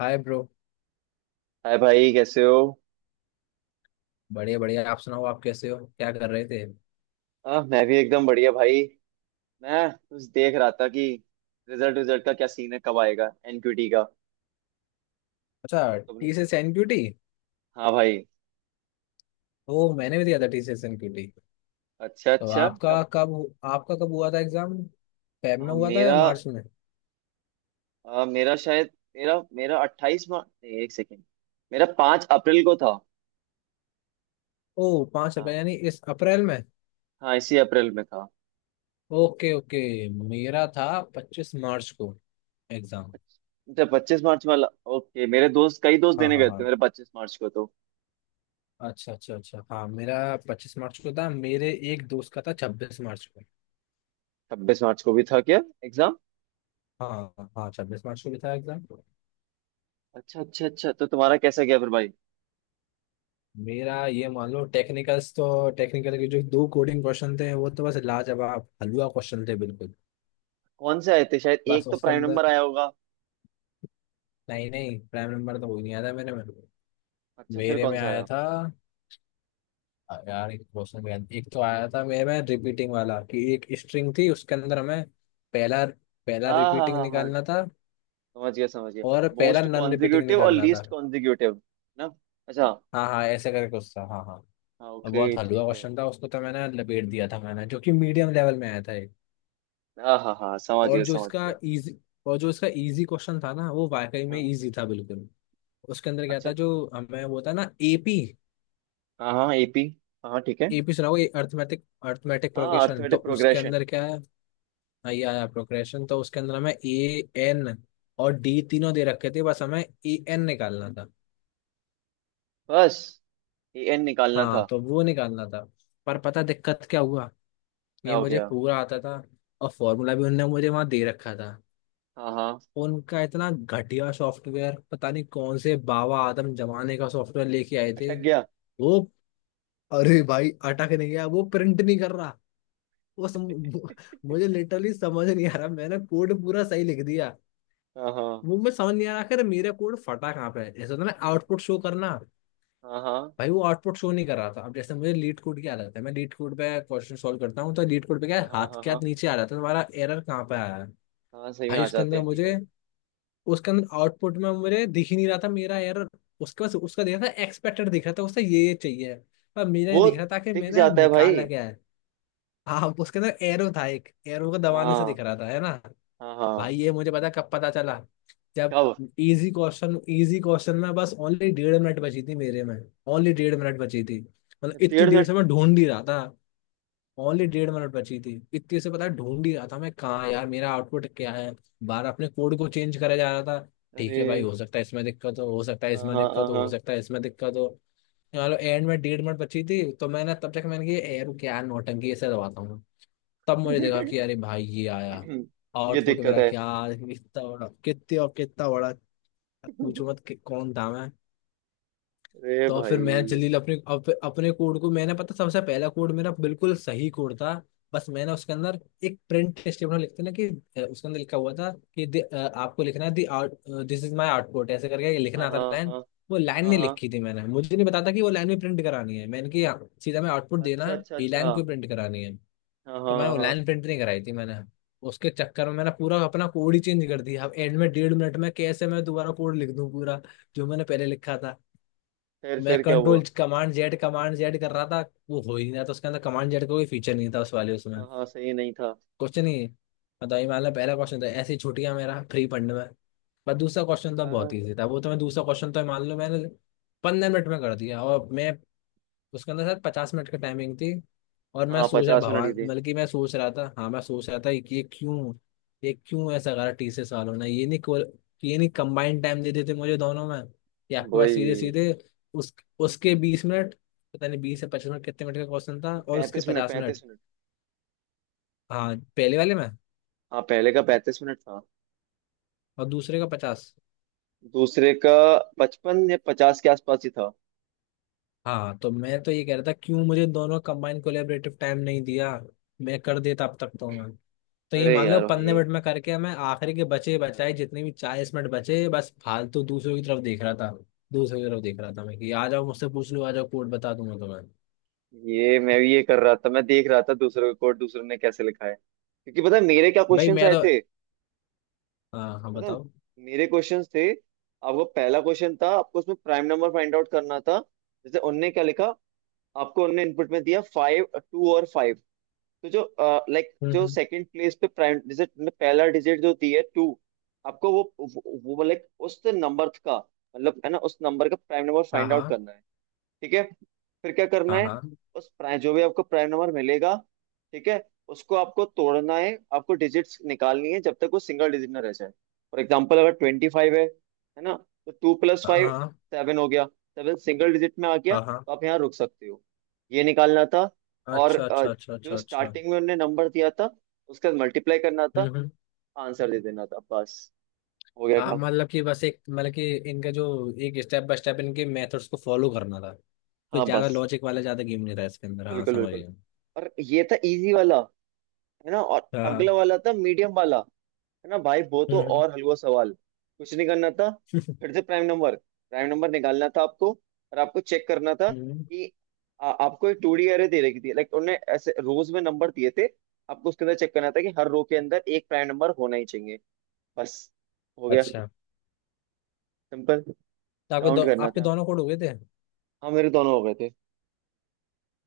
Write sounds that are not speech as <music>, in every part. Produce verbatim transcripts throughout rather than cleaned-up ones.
हाय bro. Hi भाई, कैसे हो? बढ़िया बढ़िया, आप सुनाओ, आप कैसे हो, क्या कर रहे थे? आ, मैं भी एकदम बढ़िया भाई। मैं बस देख रहा था कि रिजल्ट रिजल्ट का क्या सीन है, कब आएगा एनक्यूटी का? अच्छा, तुम। T C S N Q T. हाँ भाई। ओ, मैंने भी दिया था टी सी एस एनक्यूटी। अच्छा तो अच्छा, आपका कब? कब आपका कब हुआ था एग्जाम? फेब में आ, हुआ था या मेरा मार्च में? आ, मेरा शायद मेरा मेरा अट्ठाईस मार्च, एक सेकेंड। मेरा पाँच अप्रैल को था। ओ, पाँच हाँ, अप्रैल यानी इस अप्रैल में। हाँ इसी अप्रैल में था। ओके ओके, मेरा था पच्चीस मार्च को एग्जाम। अच्छा, पच्चीस मार्च वाला। ओके, मेरे दोस्त, कई दोस्त हाँ देने हाँ गए थे हाँ। मेरे पच्चीस मार्च को तो। अच्छा अच्छा अच्छा, हाँ मेरा पच्चीस मार्च को था, मेरे एक दोस्त का था छब्बीस मार्च को। छब्बीस मार्च को भी था क्या एग्जाम? हाँ हाँ हाँ, छब्बीस मार्च को भी था एग्जाम। अच्छा अच्छा अच्छा, तो तुम्हारा कैसा गया फिर भाई? मेरा ये मान लो टेक्निकल्स, तो टेक्निकल के जो दो कोडिंग क्वेश्चन थे वो तो बस लाजवाब हलवा क्वेश्चन थे बिल्कुल। कौन से आए थे? शायद बस एक तो उसके प्राइम अंदर नंबर आया होगा। नहीं नहीं, प्राइम नंबर तो कोई नहीं आया था मेरे में अच्छा, फिर मेरे कौन में सा आया आया? था, आ, यार एक क्वेश्चन भी आया था। एक तो आया था मेरे में रिपीटिंग वाला कि एक स्ट्रिंग थी, उसके अंदर हमें पहला पहला हाँ हाँ रिपीटिंग हाँ हाँ। निकालना था, समझ गया समझ गया। और पहला मोस्ट नॉन रिपीटिंग कॉन्जिक्यूटिव और निकालना था। Least consecutive. ना। अच्छा। हाँ हाँ ऐसे करके कुछ था, हाँ हाँ। हाँ, बहुत ओके, हलवा ठीक है। क्वेश्चन था, उसको तो मैंने लपेट दिया था मैंने, जो कि मीडियम लेवल में आया था। हाँ हाँ हाँ, समझ और गया जो समझ इसका गया। इजी और जो इसका इजी क्वेश्चन था ना, वो वाकई में हाँ। इजी था बिल्कुल। उसके अंदर क्या अच्छा। था, जो हमें वो था ना एपी। हाँ हाँ एपी। हाँ हाँ, ठीक है। एपी सुना होगा, अर्थमेटिक अर्थमेटिक हाँ, प्रोग्रेशन। तो अर्थमेटिक उसके प्रोग्रेशन। अंदर क्या है? हाँ, ये आया प्रोग्रेशन। तो उसके अंदर हमें ए एन और डी तीनों दे रखे थे, बस हमें ए एन निकालना था। बस ए एन निकालना हाँ, था। तो वो निकालना था। पर पता दिक्कत क्या हुआ, क्या ये हो मुझे गया? पूरा आता था, और फॉर्मूला भी उनने मुझे वहां दे रखा था। हाँ हाँ। उनका इतना घटिया सॉफ्टवेयर, पता नहीं कौन से बाबा आदम जमाने का सॉफ्टवेयर लेके आए थे अटक गया। वो। अरे भाई अटक नहीं गया, वो प्रिंट नहीं कर रहा। वो सम, मुझे लिटरली समझ नहीं आ रहा, मैंने कोड पूरा सही लिख दिया। हाँ हाँ। वो मैं समझ नहीं आ रहा आखिर मेरा कोड फटा कहाँ पे है। जैसे होता है ना आउटपुट शो करना, हाँ हाँ। भाई वो आउटपुट शो नहीं कर रहा था। अब जैसे मुझे लीड कोड की आदत है, मैं लीड कोड पे क्वेश्चन सॉल्व करता हूँ, तो लीड कोड पे क्या है, हाँ हाँ हाथ हाँ के हाँ। हाथ नीचे आ जाता है तुम्हारा एरर कहाँ पे आया है। हाँ सही में भाई आ उसके जाते अंदर हैं, ठीक मुझे, है। उसके अंदर आउटपुट में मुझे दिख ही नहीं रहा था मेरा एरर। उसके पास उसका दिख रहा था, एक्सपेक्टेड दिख रहा था, उससे ये ये चाहिए, पर मेरा नहीं वो। दिख रहा था कि टिक मैंने जाता है निकाला भाई। क्या है। हाँ, उसके अंदर एरो था, एक एरो को दबाने से हाँ। दिख रहा था, है ना। हाँ हाँ। भाई ये मुझे पता कब पता चला, जब कब? इजी क्वेश्चन, इजी क्वेश्चन में बस ओनली डेढ़ मिनट बची थी मेरे में। ओनली डेढ़ मिनट बची थी। मतलब इतनी डेढ़ देर से मिनट। मैं ढूंढ ही रहा था। ओनली डेढ़ मिनट बची थी, इतनी से पता है ढूंढ ही रहा था मैं, कहाँ यार मेरा आउटपुट क्या है। बार अपने कोड को चेंज करा जा रहा था, ठीक अरे। है भाई, हो सकता है इसमें दिक्कत हो हो सकता है हाँ इसमें हाँ। दिक्कत हो हो हाँ। सकता है इसमें दिक्कत हो। चलो एंड में डेढ़ मिनट बची थी, तो मैंने तब तक मैंने कि यार क्या नौटंकी, ऐसे दबाता हूँ। तब मुझे देखा कि अरे भाई ये आया ये आउटपुट दिक्कत मेरा, है। क्या कितना बड़ा, कितना और कितना बड़ा। पूछो मत कि कौन था मैं। अरे तो अब भाई। फिर मैं जल्दी अपने अप, अपने कोड को, मैंने पता सबसे पहला कोड मेरा बिल्कुल सही कोड था। बस मैंने उसके अंदर एक प्रिंट स्टेटमेंट लिखते ना कि अ, उसके अंदर लिखा हुआ था कि दि- अ, आपको लिखना है the out, this is my output, ऐसे करके हाँ लिखना था हाँ लाइन। हाँ वो लाइन हाँ। नहीं हाँ, लिखी थी मैंने, मुझे नहीं पता था कि वो लाइन भी प्रिंट करानी है। मैंने कि यहाँ सीधा मैं आउटपुट देना अच्छा है, अच्छा ये अच्छा, लाइन हाँ। क्यों प्रिंट करानी है। हाँ तो मैंने हाँ वो हाँ। लाइन प्रिंट नहीं कराई थी मैंने। उसके चक्कर में मैंने पूरा अपना कोड ही चेंज कर दिया। अब एंड में डेढ़ मिनट में कैसे मैं दोबारा कोड लिख दूं पूरा जो मैंने पहले लिखा था। फिर मैं फिर क्या कंट्रोल हुआ? कमांड जेड, कमांड जेड कर रहा था, वो हो ही नहीं रहा था। उसके अंदर कमांड जेड का कोई फीचर नहीं था उस वाले, उसमें। हाँ हाँ सही नहीं था। क्वेश्चन ही, मतलब ये मान लो पहला क्वेश्चन था, ऐसी छुट्टियां मेरा फ्री फंड में। पर दूसरा क्वेश्चन था, आ, बहुत ईजी था वो। तो मैं दूसरा क्वेश्चन तो मान लो मैंने पंद्रह मिनट में कर दिया, और मैं, उसके अंदर सर पचास मिनट की टाइमिंग थी। और मैं हाँ, सोच रहा पचास मिनट की भगवान, थी। बल्कि मैं सोच रहा था हाँ, मैं सोच रहा था कि ये क्यों ये क्यों ऐसा करा टी सी एस वालों ने, ये नहीं को- ये नहीं कंबाइंड टाइम दे देते मुझे दोनों में कि आपके पास सीधे वही। सीधे। उस उसके बीस मिनट, पता नहीं बीस से पच्चीस मिनट कितने मिनट का क्वेश्चन था, और उसके पैंतीस मिनट पचास मिनट। पैंतीस मिनट। हाँ पहले वाले में, हाँ, पहले का पैंतीस मिनट था। और दूसरे का पचास। दूसरे का। पचपन या पचास के आसपास ही था। हाँ, तो मैं तो ये कह रहा था क्यों मुझे दोनों कंबाइन कोलेबरेटिव टाइम नहीं दिया, मैं कर देता अब तक तो मैं। तो ये अरे मान लो यार पंद्रह भाई। मिनट में करके मैं, आखिरी के बचे बचाए जितने भी चालीस मिनट बचे बस फालतू दूसरों की तरफ देख रहा था। दूसरों की तरफ देख रहा था मैं कि आ जाओ मुझसे पूछ लो, आ जाओ कोड बता दूंगा तुम्हें। ये मैं भी ये कर रहा था, मैं देख रहा था दूसरे का कोड, दूसरों ने कैसे लिखा है, क्योंकि पता है मेरे क्या भाई क्वेश्चंस मैं आए तो, थे। हाँ हाँ पता है बताओ। मेरे क्वेश्चंस थे, आपको पहला क्वेश्चन था, आपको उसमें प्राइम नंबर फाइंड आउट करना था। जैसे उनने क्या लिखा। आपको उनने इनपुट में दिया फाइव। टू और फाइव। तो जो, लाइक हम्म जो हम्म। सेकंड प्लेस पे प्राइम, जैसे तुमने पहला डिजिट जो दी है टू। आपको वो वो लाइक उस नंबर का। मतलब, है ना, उस नंबर का प्राइम नंबर हाँ फाइंड आउट हाँ करना है। ठीक है। फिर क्या करना हाँ है? हाँ। उस प्राइम, जो भी आपको प्राइम नंबर मिलेगा, ठीक है, उसको आपको तोड़ना है, आपको डिजिट्स निकालनी है जब तक वो सिंगल डिजिट ना रह जाए। फॉर एग्जाम्पल, अगर ट्वेंटी फाइव है है ना, तो टू प्लस हाँ फाइव, हाँ सेवन हो गया। सेवन सिंगल डिजिट में आ गया, हाँ हाँ। तो आप यहाँ रुक सकते हो। ये निकालना था। और अच्छा अ, अच्छा अच्छा अच्छा जो अच्छा। स्टार्टिंग में उन्होंने नंबर दिया था, उसका मल्टीप्लाई करना हम्म था। हम्म। आंसर दे देना था बस। हो गया हाँ, काम। मतलब कि बस एक मतलब कि इनका जो एक स्टेप बाय स्टेप इनके मेथड्स को फॉलो करना था, कोई हाँ ज्यादा बस। लॉजिक वाला ज्यादा गेम नहीं था इसके अंदर, हाँ बिल्कुल समझ बिल्कुल। गया। और ये था इजी वाला, है ना, और हाँ अगला हाँ। वाला था मीडियम वाला। है ना भाई, वो तो हम्म और हलवा सवाल। कुछ नहीं करना था। हम्म। फिर से प्राइम नंबर प्राइम नंबर निकालना था आपको। और आपको चेक करना था <laughs> हम्म। कि आ, आपको एक टू डी एरे दे रखी थी, लाइक उन्होंने ऐसे रोज में नंबर दिए थे। आपको उसके अंदर चेक करना था कि हर रो के अंदर एक प्राइम नंबर होना ही चाहिए। बस। हो गया। अच्छा, सिंपल। तो आपके दो, काउंट करना आपके था। दोनों कोड हो गए थे। हाँ मेरे दोनों हो गए थे।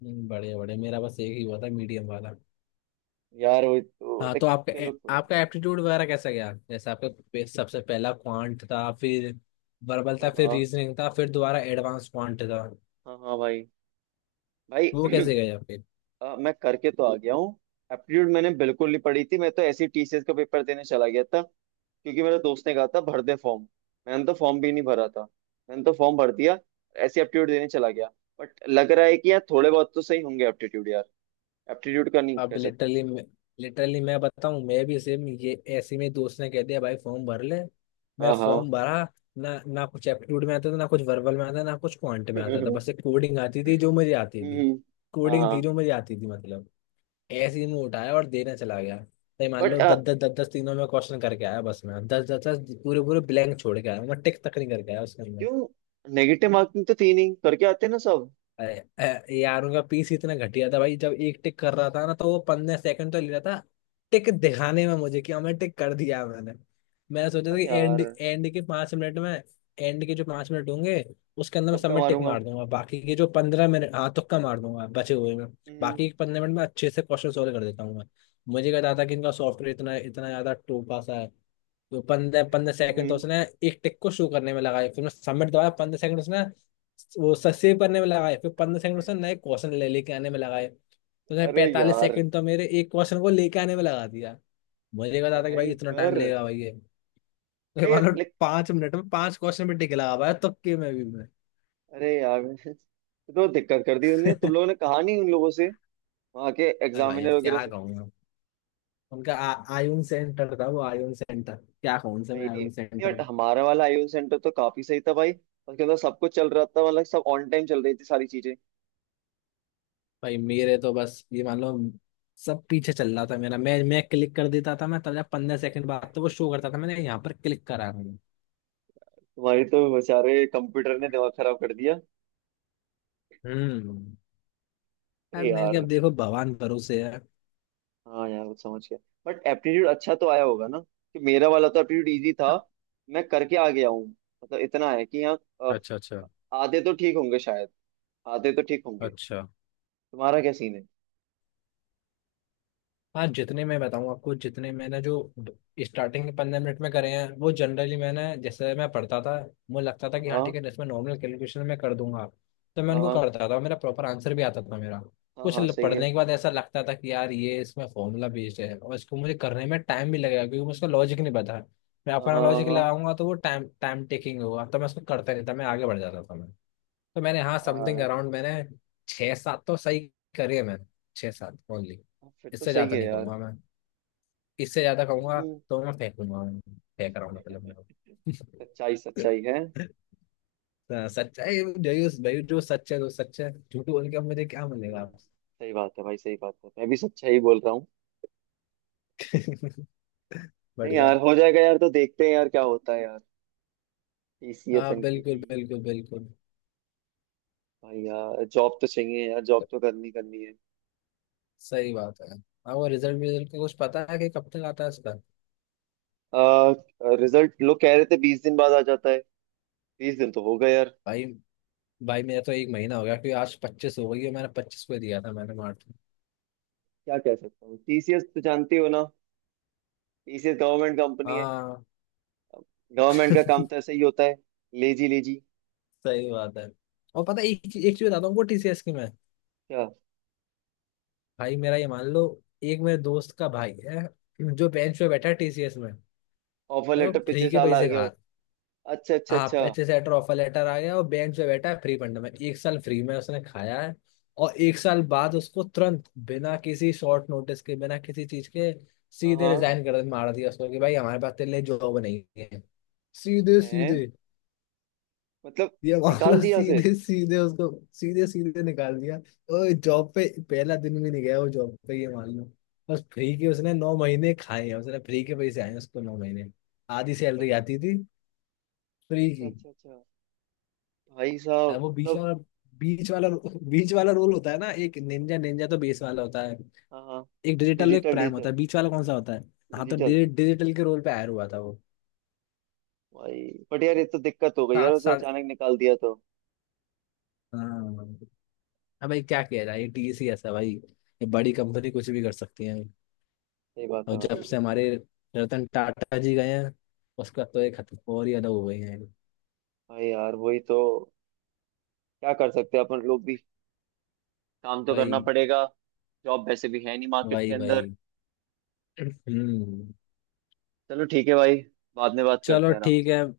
हम्म, बढ़िया बढ़िया, मेरा बस एक ही हुआ था मीडियम वाला। यार वही तो हाँ, तो देख। चलो कोई आपका नहीं। आपका एप्टीट्यूड वगैरह कैसा गया? जैसे आपका पे- सबसे पहला क्वांट था, फिर वर्बल था, हाँ फिर हाँ। रीजनिंग था, फिर दोबारा एडवांस क्वांट था। हाँ हाँ भाई। भाई वो कैसे <clears throat> गए आपके? अ, मैं करके तो आ गया हूँ। एप्टीट्यूड मैंने बिल्कुल नहीं पढ़ी थी, मैं तो ऐसे ही टीसीएस का पेपर देने चला गया था। क्योंकि मेरे दोस्त ने कहा था भर दे फॉर्म। मैंने तो फॉर्म भी नहीं भरा था। मैंने तो फॉर्म भर दिया, ऐसे एप्टीट्यूड देने चला गया। बट लग रहा है कि यार थोड़े बहुत तो सही होंगे एप्टीट्यूड यार। एप्टीट्यूड का नहीं अब कह सकता मैं लिटरली, कुछ। लिटरली मैं बताऊं मैं भी सेम ये, ऐसे में दोस्त ने कह दिया भाई फॉर्म भर ले, मैं हाँ हाँ। फॉर्म भरा। ना ना कुछ एप्टीट्यूड में आता था, ना कुछ वर्बल में आता था, ना कुछ क्वांट में आता था, बस <laughs> एक कोडिंग आती थी जो मुझे आती थी। हम्म। हाँ कोडिंग थी हाँ। जो मुझे आती थी मतलब। ऐसे ही मैं उठाया और देने चला गया। नहीं मान बट लो दस दस दस दस तीनों में क्वेश्चन करके आया बस मैं, दस दस दस पूरे पूरे ब्लैंक छोड़ के आया, मैं टिक तक नहीं करके आया उसके अंदर। क्यों? नेगेटिव मार्किंग तो तीन ही करके आते हैं ना सब। अरे अ, यार, उनका पीस इतना घटिया था भाई, जब एक टिक कर रहा था ना तो वो पंद्रह सेकंड तो ले रहा था टिक दिखाने में मुझे कि हमें टिक कर दिया मैंने। मैंने सोचा था अरे कि एंड यार। एंड के पांच मिनट में, एंड के जो पांच मिनट होंगे उसके अंदर मैं सब तुक्का में टिक मारूंगा। मार दूंगा, बाकी के जो पंद्रह मिनट हाँ तुक्का मार दूंगा बचे हुए में। हम्म। बाकी के पंद्रह मिनट में अच्छे से क्वेश्चन सॉल्व कर देता हूँ मैं। मुझे कहता था कि इनका सॉफ्टवेयर इतना इतना ज्यादा टोपा सा है। तो पंद्रह पंद्रह सेकंड तो हम्म। उसने एक टिक को शो करने में लगाए, फिर मैं सबमिट दबाया पंद्रह सेकंड उसने वो सेव करने में लगाए, फिर पंद्रह सेकंड उसने नए क्वेश्चन ले लेके आने में लगाए, तो उसने अरे पैंतालीस यार। सेकंड तो मेरे एक क्वेश्चन को लेके आने में लगा दिया। मुझे पता था कि भाई इतना टाइम भयंकर। लेगा भाई ये। तो अरे मान यार, लो like। पांच मिनट में पांच क्वेश्चन पे टिक लगा पाया तुक्के में भी मैं। अरे यार, <laughs> तो दिक्कत कर दी उन्होंने, तुम लोगों <laughs> ने कहा नहीं उन लोगों से, वहां के अरे भाई एग्जामिनर अब वगैरह? क्या कहूँ मैं। उनका आ, आयुन सेंटर था वो, आयुन सेंटर क्या कहूँ उनसे भाई मैं, नहीं। आयुन सेंटर। बट हमारा वाला आईओ सेंटर तो काफी सही था भाई, उसके अंदर सब कुछ चल रहा था, मतलब सब ऑन टाइम चल रही थी सारी चीजें। भाई मेरे तो बस ये मान लो सब पीछे चल रहा था मेरा, मैं मैं क्लिक कर देता था मैं, तब जा पंद्रह सेकंड बाद तो वो शो करता था मैंने यहाँ पर क्लिक करा हूँ। तुम्हारी तो बेचारे कंप्यूटर ने दिमाग खराब कर दिया। हम्म। अरे अब मैंने कहा, यार। अब देखो भगवान भरोसे है। हाँ यार वो समझ गया। बट एप्टीट्यूड अच्छा तो आया होगा ना, कि मेरा वाला तो एप्टीट्यूड इजी था। मैं करके आ गया हूँ। मतलब इतना है कि हाँ, अ, अच्छा अच्छा आधे तो ठीक होंगे शायद। आधे तो ठीक होंगे। अच्छा। तुम्हारा क्या सीन है? हाँ जितने मैं बताऊँ आपको, जितने मैंने जो स्टार्टिंग के पंद्रह मिनट में करे हैं, वो जनरली मैंने जैसे मैं पढ़ता था, मुझे लगता था कि हाँ ठीक हाँ है इसमें नॉर्मल कैलकुलेशन मैं कर दूंगा, तो मैं हाँ। उनको हाँ करता था, मेरा प्रॉपर आंसर भी आता था मेरा। हाँ। कुछ हाँ ल- सही है। पढ़ने के बाद ऐसा लगता था कि यार ये इसमें फॉर्मूला बेस्ड है और इसको मुझे करने में टाइम भी लगेगा क्योंकि मुझे उसका लॉजिक नहीं पता है, मैं हाँ अपना हाँ। लॉजिक हाँ लगाऊंगा तो वो टाइम टाइम टेकिंग होगा, तो मैं उसको करता नहीं था, मैं आगे बढ़ जाता था मैं। तो मैंने हाँ समथिंग हाँ। अराउंड मैंने छः सात तो सही करे हैं मैंने, छः सात ओनली। हाँ, फिर तो इससे सही ज्यादा है नहीं यार। कहूंगा मैं, इससे ज्यादा कहूंगा हम्म। तो मैं फेंकूंगा मैं, फेंक रहा हूँ मतलब मैं। सच्चाई सच्चाई है। <laughs> हाँ, सच्चा है जो, भाई जो सच है तो सच है, झूठ बोल के अब मुझे क्या हम्म, मिलेगा। सही बात है भाई, सही बात है, मैं भी सच्चाई ही बोल रहा हूँ। <laughs> नहीं बढ़िया। यार, हो जाएगा यार, तो देखते हैं यार क्या होता है यार। टीसीएस हाँ बिल्कुल एनक्यूटी। बिल्कुल बिल्कुल। भाई यार, जॉब तो चाहिए यार, जॉब तो करनी करनी है। सही बात है। हाँ, वो रिजल्ट रिजल्ट का कुछ पता है कि कब तक आता है इसका? आ, रिजल्ट लोग कह रहे थे बीस दिन बाद आ जाता है। बीस दिन तो हो गए यार। भाई भाई, मेरा तो एक महीना हो गया क्योंकि आज पच्चीस हो गई है, मैंने पच्चीस को दिया था मैंने मार्च में। क्या कह सकता हूँ, टीसीएस तो जानते हो ना। टीसीएस गवर्नमेंट कंपनी है। हाँ। गवर्नमेंट का काम तो <laughs> ऐसा ही होता है। Lazy lazy. सही बात है। और पता है एक एक चीज बताता हूँ टी सी एस की मैं। क्या? भाई मेरा ये मान लो एक मेरे दोस्त का भाई है जो बेंच पे बैठा है टी सी एस में भाई। ऑफर वो लेटर फ्री पिछले के साल आ पैसे गया खा, हो। अच्छा अच्छा आप अच्छा। अच्छे से लेटर ऑफर लेटर आ गया और बेंच पे बैठा है फ्री फंड में, एक साल फ्री में उसने खाया है। और एक साल बाद उसको तुरंत बिना किसी शॉर्ट नोटिस के बिना किसी चीज के हाँ सीधे हाँ। रिजाइन कर मार दिया उसको कि भाई हमारे पास तेरे लिए जॉब नहीं है। सीधे है। सीधे। मतलब, ये मामला निकाल दिया उसे? सीधे सीधे उसको, सीधे सीधे निकाल दिया। और जॉब पे पहला दिन भी नहीं गया वो जॉब पे ये मान लो। बस फ्री के उसने नौ महीने खाए हैं, उसने फ्री के पैसे आए हैं उसको नौ महीने, आधी सैलरी अरे। आती थी फ्री अच्छा की। अच्छा अच्छा। भाई साहब, अब वो बीच मतलब। वाला बीच वाला बीच वाला रोल होता है ना। एक निंजा, निंजा तो बेस वाला होता है, हाँ हाँ। एक डिजिटल, एक डिजिटल प्राइम डिजिटल। होता है। बीच वाला कौन सा होता है? हाँ तो डिजिटल। डिजि- डिजिटल के रोल पे आया हुआ था वो। भाई। बट यार, ये तो दिक्कत हो गई यार, सात उसे साढ़े। अचानक निकाल दिया तो। हाँ अब भाई क्या किया जाए, ये टीसी ऐसा भाई, ये बड़ी कंपनी कुछ भी कर सकती है। सही बात और है जब भाई। से हमारे रतन टाटा जी गए हैं, उसका तो एक हद और ही अलग हो गई है। भाई यार, वही तो। क्या कर सकते हैं अपन लोग भी। काम तो भाई करना पड़ेगा। जॉब वैसे भी है नहीं मार्केट के भाई अंदर। भाई। हम्म। चलो ठीक है भाई। बाद में बात करते चलो हैं आराम ठीक से। है,